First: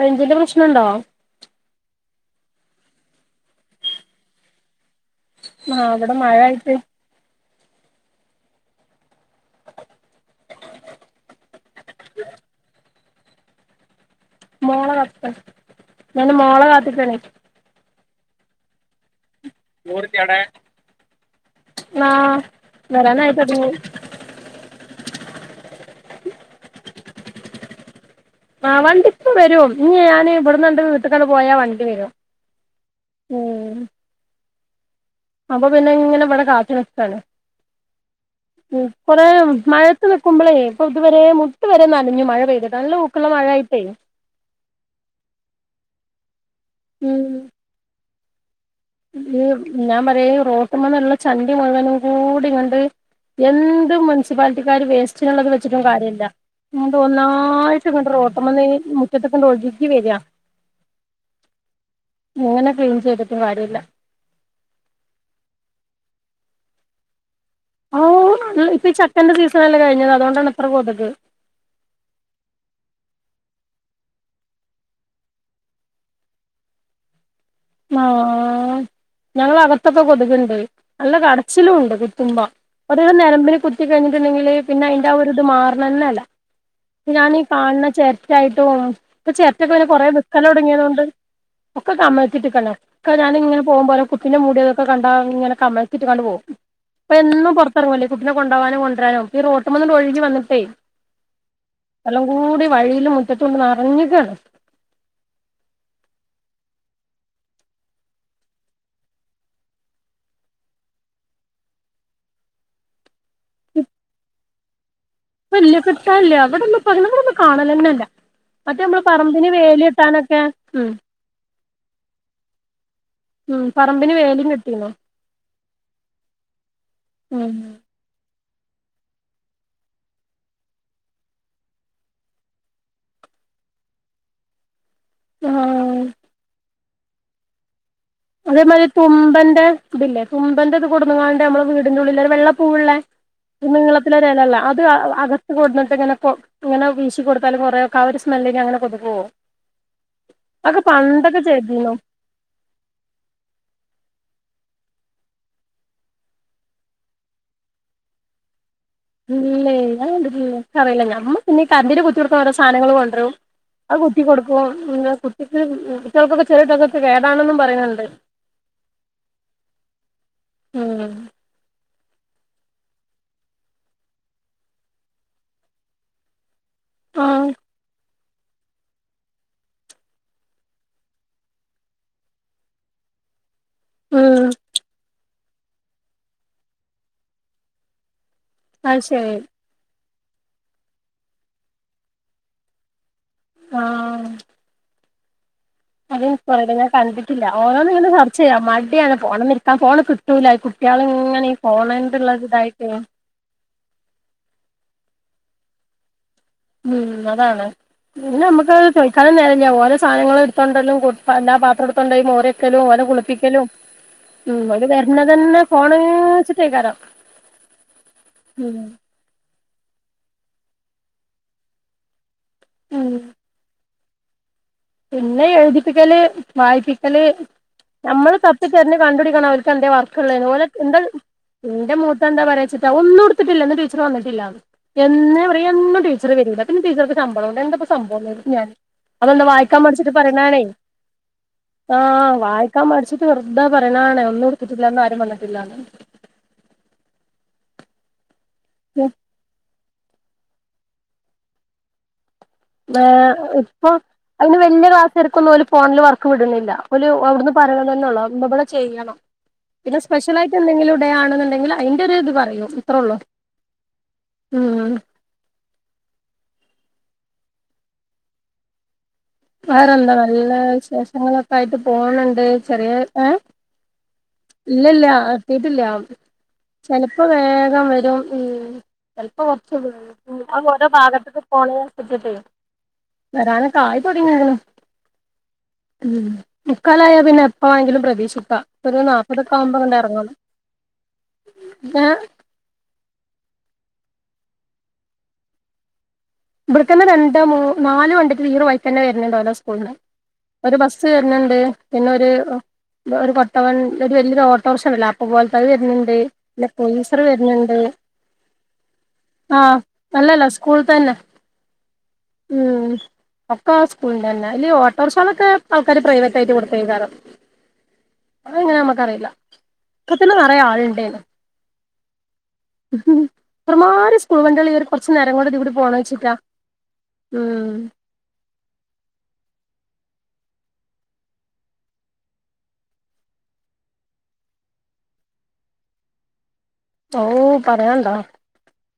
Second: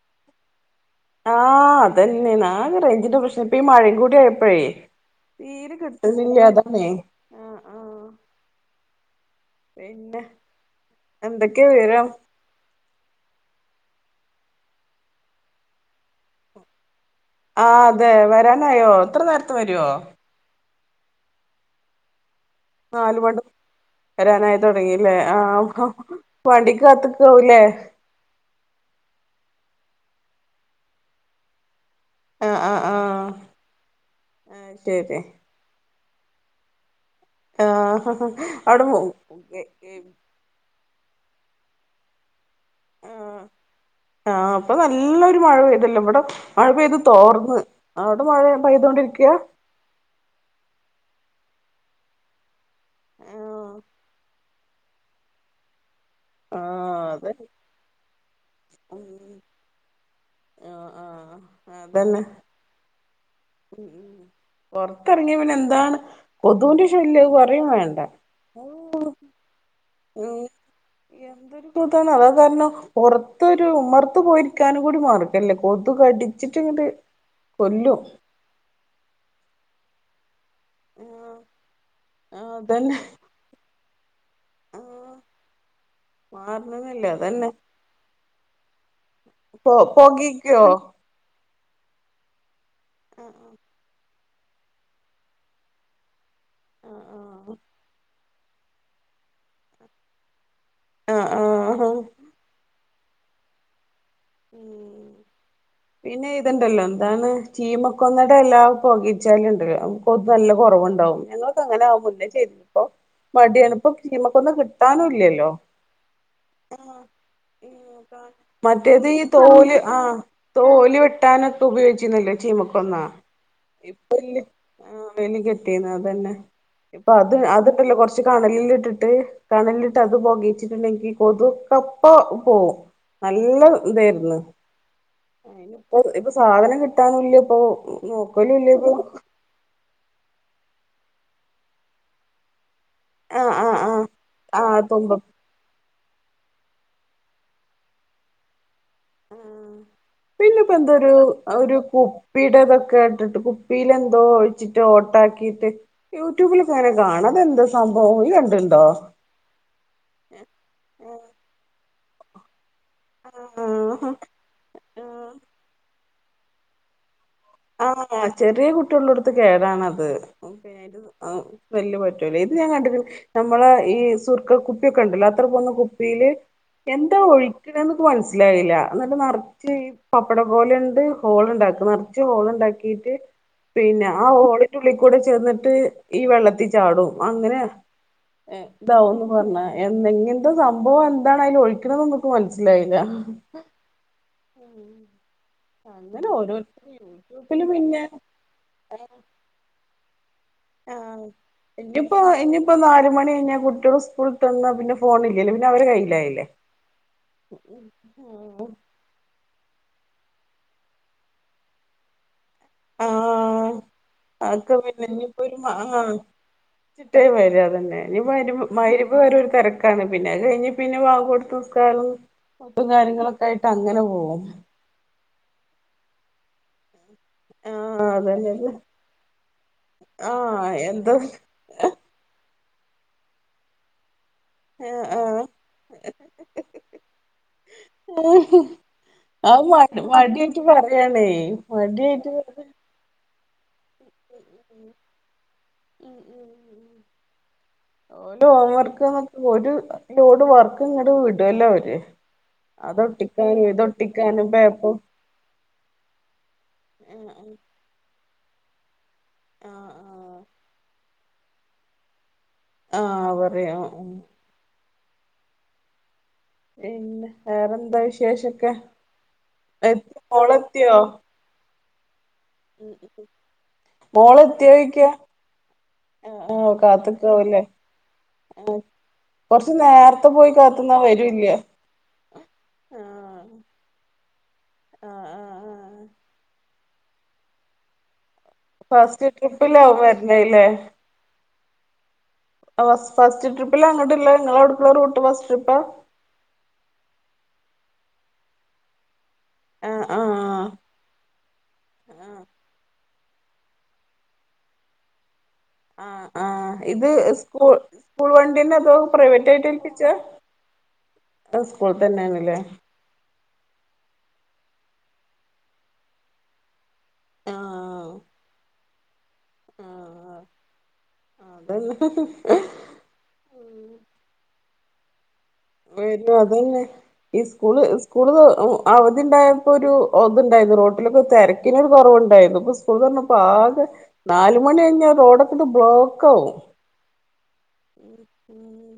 റെയിഞ്ചിന്റെ പ്രശ്നണ്ടോ ആഹ് അതെന്നേന്ന് ആകെ റെയ്ഞ്ചിന്റെ പ്രശ്നം ഇപ്പ ഈ മഴേം കൂടി ആയപ്പെഴേ തീരെ ആ ഇവിടെ മഴ കിട്ട്ന്നില്ല്യാ ആയിട്ട് അതണേ പിന്നെ എന്തെക്ക്യാ വിവരം മോളെ കാത്ത്ക്കാ ഞാന് മോളെ കാത്ത്ക്കേണി ആഹ് അതെ വെരാനായോ ഇത്രെ നേര് മോളില്ല്യെ അവ്ടെ ആഹ് നാലു മണ്ട് വരാനായ് താെടങ്ങീല്ലേ ആഹ് വണ്ടിക്ക് കാത്ത്ക്കാവും ലേ ആഹ് വണ്ടിപ്പ വെരും ഇഞ്ഞ് ഞാന് ഇബട്ന്നാണ്ട് വീട്ട്ക്കാണ്ട് പോയാ വണ്ടി വെരും ആഹ് ആഹ് ആഹ് അത് ശെരി അപ്പൊ പിന്നെങ്ങെനെബെടെ കാത്ത് നിക്കാണ് ആഹ് അവിടെ ഉം പോ കൊറേ മഴയത്ത് ന് ക്കുമ്പളേ പ്പം ത്‌വരേ മുട്ട് വെരെ നനഞ്ഞു മഴ പെയ്തിട്ട് നല്ല ഊക്ക്ള്ളെ ആഹ് മഴായ്ട്ടേ ആഹ് ഇപ്പം നല്ലൊരു മഴ പെയ്തല്ലോ വെടെ മഴ പെയ്ത് ഉം തോർന്ന് അവ്ടെ മഴെ പെയ്തോണ്ടിരിക്ക്യാ ഉം ഞാൻ പറയാ ഈ റോട്ട്മ്മന്ന്ള്ള ചണ്ടി മുഴുവനും കൂടി ഇങ്ങെണ്ട് ആഹ് എന്ത് മുൻസ് പ്പാലിറ്റിക്കാര് വേസ്റ്റിന്ള്ളത് വെച്ചിട്ടും കാര്യല്ലാ ണ്ട് ആഹ് അതെ ഒന്നായിട്ട്ങ്ങട്ട് റോട്ട്മ്മന്ന് ഉം മുറ്റത്ത്ക്ക്ണ്ടാെഴ്കി വെരാ ആഹ് ആഹ് എങ്ങെനെ ക്ലീൻ ചെയ്തിട്ടും കാര്യ പൊർത്തെർങ്ങ്യ പിന്നെന്താണ് കൊതൂന്റെ ശല്യ അത് വെ ആഹ് ഇ ഇപ്പ ഈ ചക്കെന്റെ സീസണല്ലേ കഴിഞ്ഞത് അതോണ്ടാണിത്ര കൊത്ക് ന്തൊര് കൊതാണ് അതാ കാര്ണം പൊർത്തൊരു ഉമ്മർത്ത് പോയിരിക്കാനും കൂടി മാർഗല്ല കൊതു കടിച്ചിട്ടിങ്ങെട് മാ ഞങ്ങളകത്തൊക്കെ കൊത്ക്ണ്ട് നല്ല ആഹ് കടച്ചിലൂണ്ട് കുത്തുമ്പോ ആഹ് അതന്നെ അത് ഞരമ്പിന് കുത്തി കയ്ഞ്ഞിട്ട്ണ്ടെങ്കില് പിന്നെ അയ്ന്റെ ആ ഒരിത് മാറ്ണെന്നെല്ലാ മാർണതൽ ഞാനീ കാണ്ന്ന ചെര്റ്റായ്ട്ടും ഇപ്പ ചെരെട്ടെക്കെ പൊ പിന്നെ കൊറേ പൊകയ്ക്കോ വിക്കലൊട്ങ്ങ്യതോണ്ട് ഒക്കെ കമഴ്ത്തിട്ട്ക്കാണ് ഒക്കെ ആഹ് ഞാനിങ്ങെനെ പോകുമ്പോലെ കുപ്പിന്റെ മുട്യാേതൊക്കെ കണ്ട് അത്ങ്ങെനെ കമഴ്ത്തിട്ട്ക്കാണ്ട് പോകും ഇപ്പ എന്നും പൊർത്തെറ്ങ്ങല്ലാേ ഈ കുട്ടിനെ കൊണ്ടോവാനും കൊണ്ട്‌രാനും ഈ റോട്ട്മ്മെന്ന്ണ്ടാെഴ്കി വന്നിട്ടേ ആഹ് ആഹ് എല്ലാെങ്കൂടി വഴിയിലും മുറ്റത്തൂണ്ട് നെറ്ഞ്ഞ്കാണ് ആഹ് പിന്നെ ഇത്ണ്ടല്ലോ ന്താണ് ചീമക്കൊന്നെടെലാ പോകീച്ചാലുംണ്ട് അം കൊതു നല്ല കൊറവ്ണ്ടാവും ഞങ്ങളൊക്കങ്ങനാ മുന്നേ ചെയ്തപ്പോ മട്യാണ് ഇപ്പം ശീമക്കൊന്ന കിട്ടാനും ഇല്ലൽ ഇപ്പല്ല്യ കിട്ടാൻല്ല്യ വ്ടൊന്നും പ്പങ്ങെനെ വ്ടൊന്നും കാണലെന്നെല്ലാ മറ്റേ ഞമ്മള് പറമ്പിന് വേല്യെട്ടാനൊക്കെ ഓലി വെട്ടാനൊക്കെ ഉപയോഗിച്ചിര്ന്നല്ലോ ചീമക്കൊന്നാ ഉം പറമ്പിന് ഇപ്പല്ല്യ വേലിം കെട്ടീന്നു ആഹ് വേലി കെട്ടീന്നു അതെന്നെ ഇപ്പൊ അത് ഉം അത് ല്ലെ കൊർച്ച് കണല്ൽട്ട്ട്ട് കണൽട്ട് അത് പൊകീച്ചിട്ട്ണ്ടെങ്കി കൊതു ഒക്കെപ്പ പോവും നല്ല ഇതേര്ന്ന് അയ്നിപ്പൊ ആഹ് ഇപ്പൊ സാധനം കിട്ടാനുല്ല്യപ്പാേ അതേമാരി തുമ്പെന്റെ ത്‌ല്ലേ തുമ്പെന്റെത് കൊട്ന്ന്ങ്ങാണ്ട് ഞമ്മെളെ വീടിന്റെ ഉള്ളിലൊര് വെള്ളപ്പൂവ്ള്ളെ ആഹ് ആഹ് ആഹ് നീളത്തിലൊരെലെള്ളെ ആഹ് അത് അ തുമ്പ അക കൊട്ന്ന്ട്ട്ങ്ങെനെ പൊ ഇങ്ങെനെ വീശി കൊട്ത്താലും കൊറേയൊക്കെ ആ ഒര് സ്മെല്ലിലങ്ങെനെ കൊത് ആഹ് പിന്നെപ്പെന്താെരു പണ്ടൊക്കെ അ ഒരു ചെയ്തീന്നു കു പ്പീല്തൊക്കെ ഇട്ട്ട്ട് കുപ്പിയിലെന്തോ ഒഴിച്ചിട്ട് ഓട്ടാക്കീട്ട് യൂടൂബിലൊക്കെങ്ങെനെ കാണാ അതെന്താ സംഭവം ഇയ്യണ്ട്ണ്ടോ ഇല്ലേ ഞാൻ കണ്ട്ട്ടില്ലല്ലോ ക്കറീല്ല ഞമ്മള് പിന്നീ കരണ്ടിന് കുത്ത് യൊട്ക്ക്ന്നോരോ സാനങ്ങള് കൊ ണ്ട്രും അത് ആഹ് കുത്തി കൊട്ക്കും പിന്നെ ആഹ് കുട്ടിക്ക് കുട്ട്യേൾക്കൊക്കെ ചെറ്യേ കുട്ട്യോൾക്കൊക്കെ കേടാണെന്നും പ ആഹ് ആഹ് ചെറ്യേ കുട്ട്യേൾള്ളോട്ത്ത് കേടാണത് ഉം പിന്നെ ത് അ വല്യ പറ്റൂലെ ഇത് ഞാൻ കണ്ടിട്ട് ഞമ്മള് ഈ സുർക്ക കുപ്പിയൊക്കെ ഇണ്ടല്ലോ അത്ര പോന്ന കുപ്പിയില് എന്താ ആഹ് ഒഴിക്കണെന്ന്പ്പ് മനസ്സി ലെഇല്ല എന്നിട്ട് നെറച്ചീ പപ്പടക്കോലുണ്ട് ഹോള്ളുണ്ടാക്ക് നെറ ച്ച് ഹോള്ണ്ടാക്കീറ്റ് പിന്ന ആ ഉം ഹോളിന്റുള്ളീക്കൂടെ ചെന്നിട്ട് ഈ വെള്ളത്തിച്ചാടും അങ്ങനെ എ അത് ഇതാവന്ന് ശരി പർഞ്ഞെ എന്നെ ഇങ്ങൻത്തെ സംഭവ എന്താണയിലൊഴിക്കണതെന്ന്ക്ക് മനസ്സിലായില്ല ആഹ് അതി അങ്ങനെ കൊറെയൊക്കെ ഓരോരുത്തർ ഞാൻ കണ്ടിട്ടില്ല യൂട്യൂബില് പിന്നെ ഓരോന്നിങ്ങന സർച്ച് ചെയ്യാം മടിയാണ് ഫോണ്ന്നെടുത്ത ഫോണ് കിട്ടൂല ഇ കു ആ ഇനിപ്പോ ഇനിയിപ്പോ നാല്മണി കയിഞ്ഞാ കുട്ട്യോളിസ് സ്‌കുളിട്ടുവാന്ന പിന്നെ ഫോണ് ഇല്ലേല്ലോ പിന്നെ അവരെ കയ്യില്ലായില്ലേ ഉം അതാണ് പിന്നെ നമുക്കത് ചൊയ്ക്കാനും നേരം ഇല്ല ഓരോ സാനങ്ങൾ എടുത്തൊണ്ടെല്ലാം കൊടുത്താല പാത്രം എടുത്തോണ്ടയി മോര് ഇക്കലും ഓനെ കുളിപ്പിക്കലും ഉം ആക്കെ ഓല് പിന്നെ ഇനിയിപ്പൊ ഒരു വരണതന്നെ ഫോണ് ആമാ വെച്ചിട്ടേക്കാരം ചിട്ടായ വര് അതന്നെ ഇനിപ്പ വരുമ്പം ഉം മയിര് അതുവരെ ഒരു തിരക്കാണ് പിന്നെ അത് കഴിഞ്ഞ പിന്നെ വാഗ് കൊടുത്തുനിസ്‌കാറും ഒത്തും ഉം കാര്യങ്ങളൊക്കെ ആയിട്ട് അങ്ങനെ പോകും പിന്നെ എഴുതിപ്പിക്കല് വായിപ്പി ക്കല് ആഹ് നമ്മള് തപ്പി അതന്നെ തെരഞ് കണ്ടുപിടിക്കണം അവർക്ക് എന്താ വർക്കിള്ളെയെന് ഓല് എന്താ എന്റെ മൂത്ത എന്താ പറച്ചിട്ടാ ഒന്നും എടുത്തിട്ടില്ലന്ന് ഇന്ന് ടീച്ചർ വന്നിട്ടില്ലന്ന് ആഹ് എന്നെ ആഹ് പറയും എന്നും ടീച്ചറ് വരൂല്ല പിന്നെ ടീച്ചർക്ക് ശമ്പളംഉണ്ട് എന്തപ്പ സംഭവ ഞാ ഞാൻ അതെന്താ അത് വഴി മടി മടിയായിട്ട് പറയണേ മടിയായിട്ട് ക്കാൻ മടിച്ചിട്ട് വെറുത പറയാന്ന ആണേ ഒന്നും എടുത്തിട്ടില്ലന്ന് ആരും വന്നിട്ടില്ലാന്ന് ഉം ഉം ഉം ഒല് ഹോംവർക്ക് നോക്കുമ്പോ ഒരു ലോഡ് വർക്ക് ഇങ്ങട്ട വിടല്ലോ അവര് അതൊട്ടിക്കാനും ഇതൊട്ടിക്കാനും പേപ്പ ചെരക്കൊന്നു ഒര് ഫോണിൽ വർക്ക് വിടുന്നില്ല ഒല് അവിടുന്ന് ആഹ് പറയണ തന്നെ ഉള്ളൂ ആ ഇബിടെ ചെയ്യണം പിന്നെ ആഹ് സ്പെഷ്യലായിട്ട്ന്തെങ്കിലും ഇടെ ആണെന്നുണ്ടെങ്കിൽ അയിന്റെ ഓര് ഇത് പറയു അത്രേ ഉള്ളോ ആഹ് പറയാ ഉം പിന്നെ വേറെന്താ വിശേഷൊക്കെ വേറെന്താ എത്തി നല്ല മോളെത്തിയോ വിശേഷങ്ങളൊക്കെ ആയിട്ട് പോണണ്ട് ചെറിയ ഏ ഇല്ല മോളെത്തിയോയ്ക്ക ഇല്ല എത്തിട്ടില്ല ആഹ് ആഹ് ചെലപ്പോ കാത്ത്ക്കാവുല്ലേ വേഗം വരും ഉം ചിലപ്പോ കൊറച്ച് കൊറച്ചത് നേരത്തെ വൈകും പോയി ആ ഓരോ കാത്ത്ന്നാ ഭാഗത്തക്ക് വരൂല്ല പോണ പറ്റിട്ടെ ആഹ് വരാന കായ് തുടങ്ങിന്ന് ആഹ് ആഹ് ആഹ് ഉം മുക്കാലായാ പിന്നെ എപ്പ വെണെങ്കിലും പ്രതീക്ഷിക്ക ഒരു നാ ഫസ്റ്റ് ലൊക്കെ ആവുമ്പ അങ്ങട് ട്രിപ്പിലാവും ഇറങ്ങണം വരണേല്ലേ ഏ ആ ഫസ്റ്റ് ട്രിപ് ട്രിപ്പിൽ അങ്ങോട്ട ഇല്ലേ നിങ്ങളോടുപ്പുള്ള റൂട്ട് ഫസ് ട്രിപ്പാ ഇവിടക്കന്നെ രണ്ട് മു നാല് വണ്ടിക്ക് ഹീറോ ആയി തന്നെ വരുന്നുണ്ട് ഓരോ സ്കൂളില് ആഹ് ആഹ് ഒരു ബസ്സ് വരണണ്ട് പിന്നെ ഒര് ആഹ് ഒ ഒരു കൊട്ടവൻ ഒരു വലിയരു ഓട്ടോ റിഷണ്ടല്ല അതുപോലെ തന്നെ വരുന്നുണ്ട് ആഹ് അല്ല ആഹ് ഇത് പോലീസർ സ്കൂൾ വരുന്നുണ്ട് സ്കൂൾ വണ്ടിന്നെ അതോ പ്രൈവറ്റ് ആ നല്ലല്ല കുളുതന്നെ ഇപ്പൊ സ്കൂളി തന്നെയാണല്ലേ ഒക്കെ സ്കൂളിന്റെ തന്നെ അല്ലേ ഓട്ടോറിക്ഷകളൊക്കെ ആൾക്കാര് പ്രൈവറ്റ്യട്ട് കൊടുത്തേക്കാറോ ആഹ് അതങ്ങനെ നമ്മുക്കറിയില്ല ഓക്ക്ത്തിൽ ആഹ് നിറയ ആളുണ്ടേനു അതന്നെ ഇത്രമാരി സ്കൂൾ വണ്ടികളി ഒരു കൊറച്ചു നേരം കൊണ്ട് ദിവിടു വരും അത തന്നെ ഈ സ്കൂള് കൂടുത അവധി ഉണ്ടായപ്പോ ഒരു അതുണ്ടായിരുന്നു റോട്ടിലൊക്കെ തിരക്കിനരു കുറവുണ്ടായിരുന്നു ഇപ്പൊ സു പ്പോ ആകെ നാലുമണി കഴിഞ്ഞാ റോഡൊക്കെ ഇപ്പൊ ബ്ലോക്ക് ആകും ഓ പറയ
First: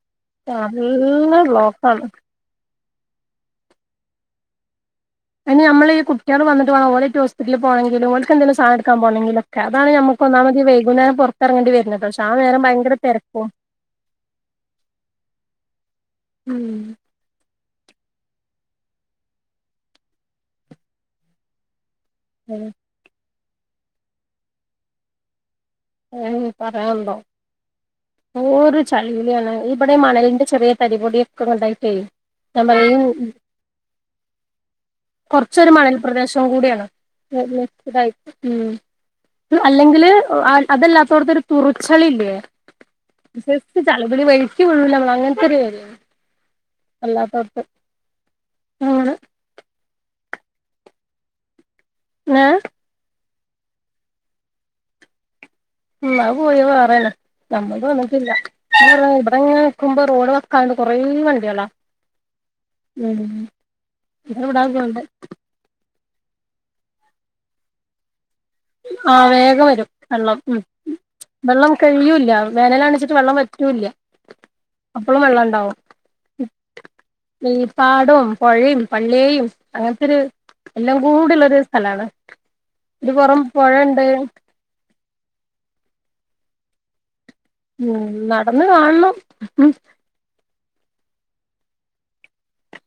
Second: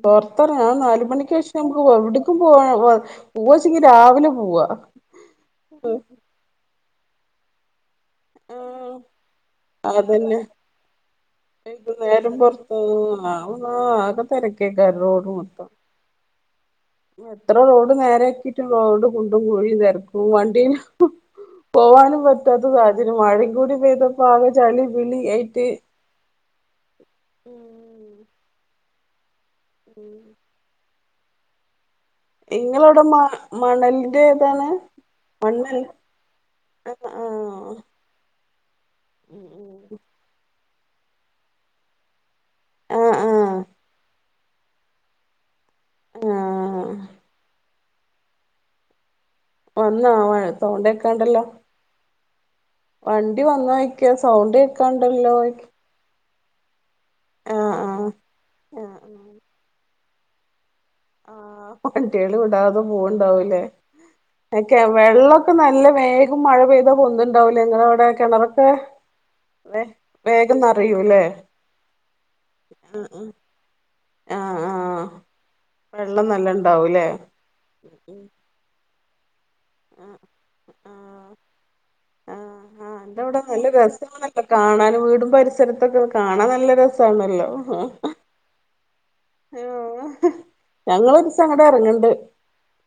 പുറത്തെറങ്ങ ആ നാല മണിക്ക് നല്ല ശേഷം നമുക്ക് ബ്ലോക്കാണ് എവിട് പോവാ പൂവച്ചെങ്കി രാവിലെ പോവാ അനി നമ്മള് ഈ കുട്ടികൾ വന്നിട്ട്ണം ഓല് ഹോസ്പറ്റിൽ പോണെങ്കിലും ഓ ക്ക് എന്തെങ്കും സാന ആഹ് എടുക്കാൻ പോണെങ്കിലൊക്കെ അതാണ് നമുക്ക് അതന്നെ ഒന്നാമത് വൈകുന്നേം പുറത്തിറങ്ങേണ്ടി വരുന്നത് പക്ഷെ ആഹ് നേരം പയങ്കര തിരക്കും ആഹ് ആക തരക്കെ ക റോഡ് മൊത്തം ഉം എത്ര റോഡ് നേരെക്കിട്ടും റോഡ് കുണ്ടും കുഴും ചരക്കും വണ്ടിൽ പോവാനും പറ്റാത്ത സാഹചര്യം മഴീ കൂടി പെയ്തപ്പോ ആകെ ചളി പിളി ആയിട്ട് ഏഹ് പറയാനുണ്ടോ എന്തോരു ചളിപിളിയാണ് ഇ ഇവിടെ മണലിന്റെ ചെറിയ തരിപൊടിയൊക്കെങ്ങ്ടായിട്ടേ ഇങ്ങളവിടെ മ മണലിന്റെ ഇതാണ് കൊർച്ചൊരു മണൽ പ്രദേശം കൂടിയാണ് ഉം ഇതായി ഉം അല്ലെങ്കില് അ അതല്ലാത്തോട്ത്തൊരു തുറിച്ചലില്ലേ ആഹ് ഒരു ആഹ് സൈസ് ചളിപിളി വഴിക്കി വീഴൂല്ലേമ്മള് അങ്ങൻത്തെരു വര ആഹ് അല്ലാപ്പപ്പൊ ആണ് വന്നാവാൻ സൗണ്ടേക്കാണ്ടല്ലോ ഏഹ് വണ്ടി വന്നോയ്ക്ക സൗണ്ട് കേക്കാണ്ടല്ലോ ഉം അത് പോയി അത് വേറേണ് ആഹ് ഞങ്ങളത് ആഹ് വന്നിട്ടില്ല ആഹ് ആഹ് ഇബടെങ്ങനെ ഇരിക്കുമ്പോ റോഡ് വ ക്കാണ്ട് കൊറേ വണ്ടികളാ ആഹ് വണ്ടിയേള് വിടാതെ പോവ്ണ്ടാവൂലേ എ കെ ഇവിടാകൊണ്ട് വെള്ളൊ ക്കെ നല്ല വേഗം മഴ പെയ്താ പൊന്തുണ്ടാവുല്ലേ ഇങ്ങളവിടെ കിണറൊ ആഹ് വേഗം വരും വെള്ളം ഉം നറയൂല്ലേ വെള്ളം കഴിയൂല്ല വേനലാണിച്ചിട്ട് വെള്ളം ആഹ് വ റ്റൂല്ല ആഹ് ആഹ് ആഹ് അപ്പളും വെള്ളം ഇണ്ടാവും വെള്ളം നല്ല ഇണ്ടാവൂലേ ഉം ഈ പാടവും പൊഴീ പള്ളേയും അങ്ങൻത്തൊരു ആഹ് എല്ലാം ആഹ് കൂടിള്ളരു സ്ഥലാണ് ഒരുപൊറം ടെ കാണാനും വീടും പരിസരത്തൊക്കെ കാണാൻ നല്ല രസാണല്ലോ ഉം നടന്ന് കാണണം ഉം ഞങ്ങളൊരീസം അങ്ങ്ട് എറങ്ങണ്ട്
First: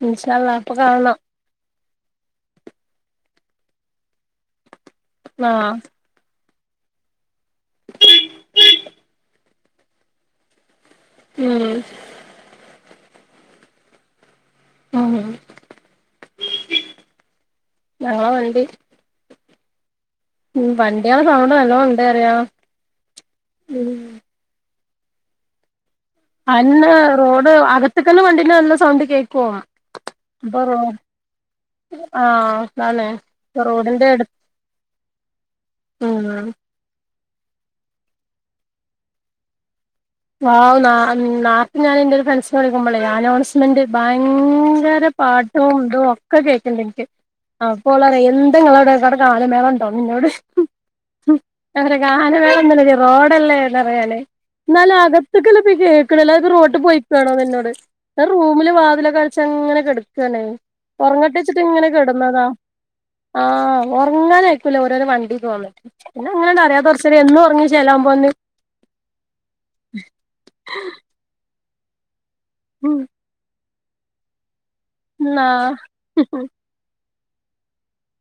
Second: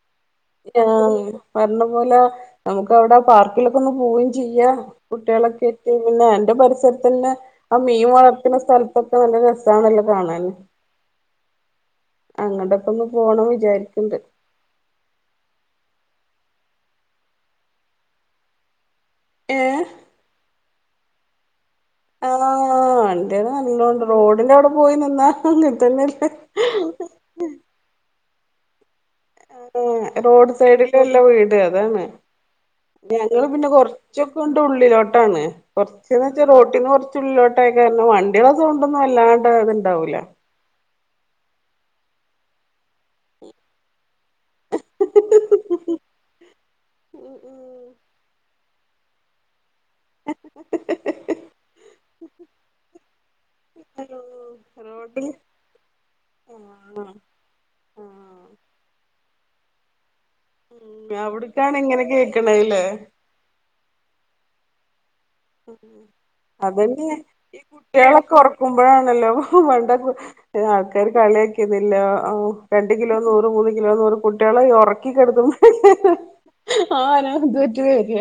ഇൻഷാ അള്ളാ അപ്പൊ ഉം കാണണം പറഞ്ഞ പോലെ നമുക്ക് അവിടെ പാർക്കിലൊക്കെ ഒന്ന് പോവേം ചെയ്യാം ആഹ് കുട്ടിയേളൊക്കേയ്ട്ട് പിന്നെ അന്റെ പരിസരത്തന്നെ ആ മീൻ വളർത്ത്ണ സ്ഥലത്തൊക്കെ നല്ല രസാണല്ലോ കാണാൻ ഉം അങ്ങ്ടൊക്കൊന്ന് പോണം വിചാരിക്ക്‌ണ്ട് ആന്നെ ഞങ്ങളെ വണ്ടി ഏഹ് ഉം വണ്ടിയേളെ സൗണ്ട് നല്ലോ ആഹ് വണ്ടിയേള് നല്ലോണ്ട് റോഡിന്റെ അവിടെ പോയി നിന്നാ അങ്ങത്തന്നല്ലേ അല്ലാ റോഡ് അകത്ത്ക്കന്ന് വണ്ടീന്റെ നല്ല സൗണ്ട് കേ അതെ റോഡ് സൈഡിലല്ലേ വീട് അതാണ് ആഹ് അതാണ് ഞങ്ങള് പിന്നെ റോഡിന്റെ അടു കൊറച്ചൊക്കെങ്ങ്ണ്ട് ഉള്ളിലോട്ടാണ് കൊറച്ച്ന്ന് ഉം വെച്ചാ റോട്ടീന്ന് കൊറേ ച്ചുള്ളിലോട്ടായ കാരണം വണ്ടിയേളെ സൗണ്ടൊന്നും വല്ലാണ്ട് ത്ണ്ടാവൂല്ല വൗ നാ നേർത്തെ ഞാന് എന്റൊരു ഫ്രണ്ട്സിനെ വിളിക്കുമ്പളെ അനൗൺസ്മെന്റ് ഭയങ്കര പാട്ടും ഇതും ഒക്കെ കേക്ക്‌ണ്ട് എൻക്ക് ഉം ഉം അപ്പോളറയാ എന്ത ഇങ്ങളവ്ടെ വ്ടെ ഗാനമേള അവള് ഇന്നോട് അവ്ടെ ഗാനമേളന്നോല്ല റോഡല്ലേന്ന്റിയാണ് ഹലോ ഇന്നാലും റോഡിൽ അകത്ത്ക്കല്ലേപ്പൊ ഈ കേക്ക്‌ണ് അല്ലാതെപ്പൊ റോട്ട് ആഹ് പോയിക്കാണോന്ന് എന്നോട് ഞാ ആഹ് റൂമില് വാതിലക്കടച്ചങ്ങനെ കെടക്കാണ്. ഉം ഒറങ്ങട്ടേച്ചിട്ട് അവിടക്കാണ് ഇങ്ങനെ കെടന്നതാ. കേക്കണല്ലേ ആഹ് ഒറങ്ങാനയക്കൂല്ലേ ഓരോരോ വണ്ടി ഉം. വന്നിട്ട്. പിന്നെങ്ങനങ്ങ്ട് അറിയാതെ കൊർച്ചേരം എന്നോറങ്ങി ചേലാകുമ്പോന്ന്‌ ക്കുമ്പഴാണല്ലോ പണ്ടൊക്കെ ആൾക്കാര് കളിയാക്കീന്നല്ലോ ആഹ്. രണ്ട് ഉം കിലോ നൂറ് മൂന്ന് കിലോ നൂറ് കുട്ട്യോളെ ന്നാ ഒറക്കിക്കെടുത്തുമ്പഴേക്കാരം ആഹ് ഓരോതായിട്ട് വര.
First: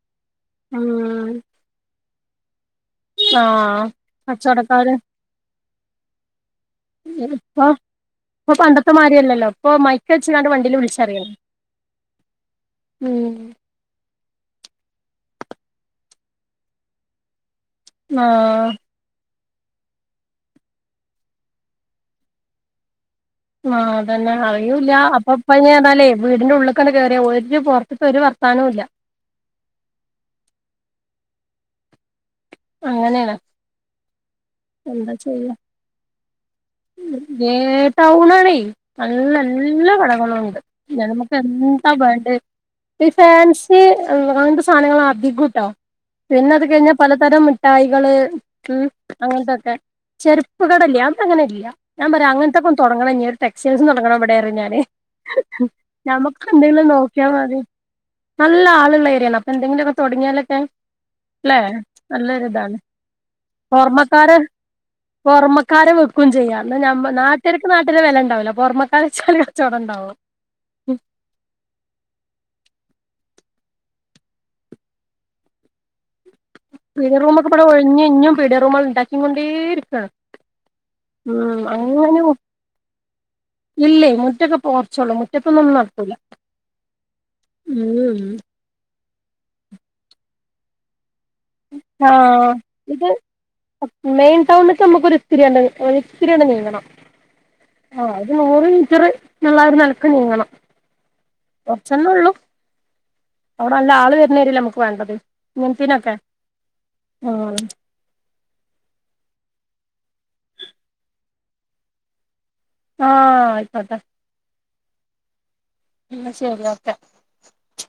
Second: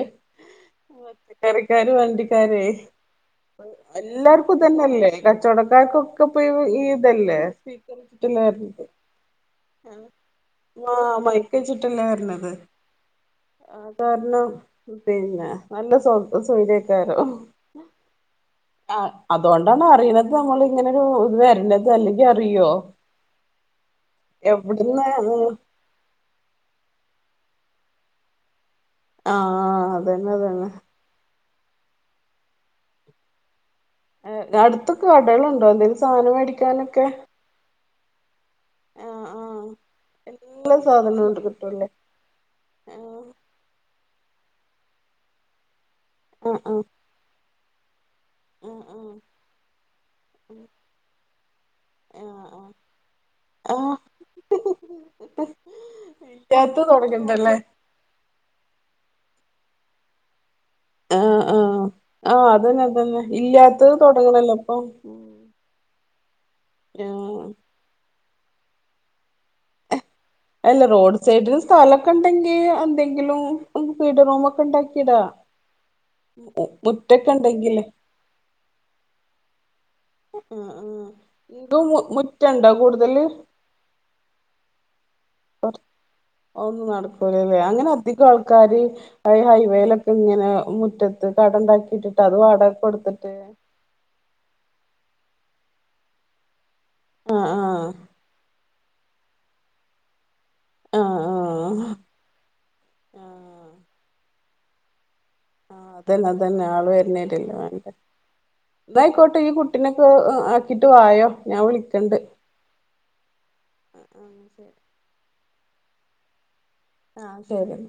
ഉം പച്ചക്കറിക്കാരും വണ്ടിക്കാരെ. ഇപ്പൊ ആഹ് എല്ലാർക്കും കച്ചോടക്കാര് ഇതന്നെല്ലേ കച്ചോടക്കാർക്കൊക്കെ ഇപ്പൊ ഈ ഇതല്ലേ ഇപ്പൊ സ്പീക്കറിട്ടിട്ട് ഇപ്പൊ വരല്? പണ്ടത്തെ മാരിയല്ലല്ലോ ഇപ്പൊ മൈക്ക് വെച്ച്ങ്ങാണ്ട് വണ്ടിയില് ഉം വിളിച്ചറിയാണ് [unintelligible] ച്ചിട്ടല്ലേ വര്ണത്? ഉം. ആ കാരണം പിന്നെ നല്ല സ്വ, സ്വരായ്കാരം ആ ആ അതോണ്ടാണ് അറിയണത് നമ്മൾ ഇങ്ങനെരു ഇത് വര്ണത് അല്ലെങ്കി അറിയോ. ആ അതന്നെ അറിയൂല്ല എവിടുന്ന് അപ്പൊപ്പ ഞ്ഞി ഏതാലേ. വീടിന്റെ ഉള്ള് കാണ്ട് കെറിയ ഒരു പൊറത്ത്‌ത്ത ഒരു വർത്താനോം ഇല്ല ആഹ് അതന്നെഅതന്നെ. അങ്ങനെണ്. അടുത്തൊകടെളുണ്ടോ എന്തെലും സാനം മേടിക്കാനൊക്കെ. ഏ ടൗണാണെ. ആഹ് നല്ല ആഹ് എല്ല കടകളും ഉണ്ട് എല്ലാ സാധനവും നമുക്ക് ഉണ്ട് കിട്ടുംല്ലേ എന്താ വേണ്ടെ ഈ ഫാൻസി അങ്ങത്തെ സാനങ്ങൾ അധികൂട്ടോ ആഹ് പിന്നത് ആഹ് കഴിഞ്ഞ. പലതരം മിഠായികള്. ഉം ആഹ് ആഹ് അങ്ങനത്തൊക്കെ. ചെരുപ്പ് കടല്ല്യ അതങ്ങനെ ഇല്ല. ഞാ പറയും ആഹ് അങ്ങനത്തൊക്കെ തൊടങ്ങണം ഞ്ഞി ആഹ് ആഹ് ഒരുടെസ്റ്റൈൽസും ആഹ് തൊടങ്ങണംവിടെറയും ഞാന്. ഞമുക്കെന്തെലും ഇല്ലാത്തത് നോക്കിയാ തൊടങ്ങണ്ടല്ലേ മതി. നല്ല ആളുള്ള ഏരിയാണ് അപ്പൊ എന്തെങ്കിലുക്കെ തൊടങ്ങിയാലൊക്കെ. ആഹ്, ആഹ്, ആഹ് അതന്നെ, അതന്നെ ഇല്ലാത്തത് പൊറമക്കാര് തൊടങ്ങണല്ലോ ഇപ്പൊ പൊറമക്കാരെ വെക്കും ചെയ്യാ. ഞമ്മ ആഹ് നാട്ടിരക്ക് നട്ടില് വെലണ്ടാവില്ല പൊറമ കളിച്ചാല് കച്ചോടണ്ടാവും. അല്ല റോഡ് സൈഡന് സ്ഥലക്കെണ്ടെങ്കി എന്തെങ്കിലും പീടെ റൂമക്കെ ഉണ്ടാക്കിടാ. പിടിയ റൂമൊക്കെഇപ്പളും ഇവിടെ ഇണ്ടെങ്കില് ഒഴിഞ്ഞഞ്ഞ്ഞും പിടിയ റൂമൾ ഉണ്ടാക്കി കൊണ്ടേ ഇരിക്കാണ്. ഉം ഉം ന്തോമുറ്റണ്ടോ കൂടുതല്? ഇല്ലേ മുറ്റൊക്കെ പോർച്ചോളൂ മുറ്റത്തൊന്നും ഒന്നും നടക്കൂല. ഒന്നും നടക്കൂലല്ലേ അങ്ങനെ ഉം അധികം ആൾക്കാര് ഹൈവേയിലൊക്കെ ഇങ്ങനെ മുറ്റത്ത് കട ഉണ്ടാക്കിട്ടിട്ട് അത് ആഹ് വാടക ഇത് കൊടുത്തിട്ട് മെയിൻ ടൗണിക് നമുക്കോരിത്തിരിയൊണ്ട് ഒരുരിത്തിയട് നീങ്ങണം. ആ ആഹ് ആ അത് നൂറ് മീറ്റർന്ന്ള്ളാര് നെലക്ക് നീങ്ങണം ആഹ് ആഹ് കൊറച്ചന്നെ ഉള്ളൂ. ആഹ് അവിടെല്ല ആൾ വരുന്നെരിയാല നമുക്ക് വേണ്ടത്. ആ ഇങ്ങനത്തീനൊക്കെ അതന്നെ, അതന്നെ ആള് വരുന്നേരല്ലേ ആഹ് വേണ്ടെ. ന്നായിക്കോട്ടെ ഈ കുട്ടിനൊക്കെ ആക്കിട്ട് വായോ ഞാൻ വിളിക്കണ്ട്. ആഹ് ആയിക്കോട്ടെ. പിന്ന ശരി ഓക്കെ. ആഹ് തേരും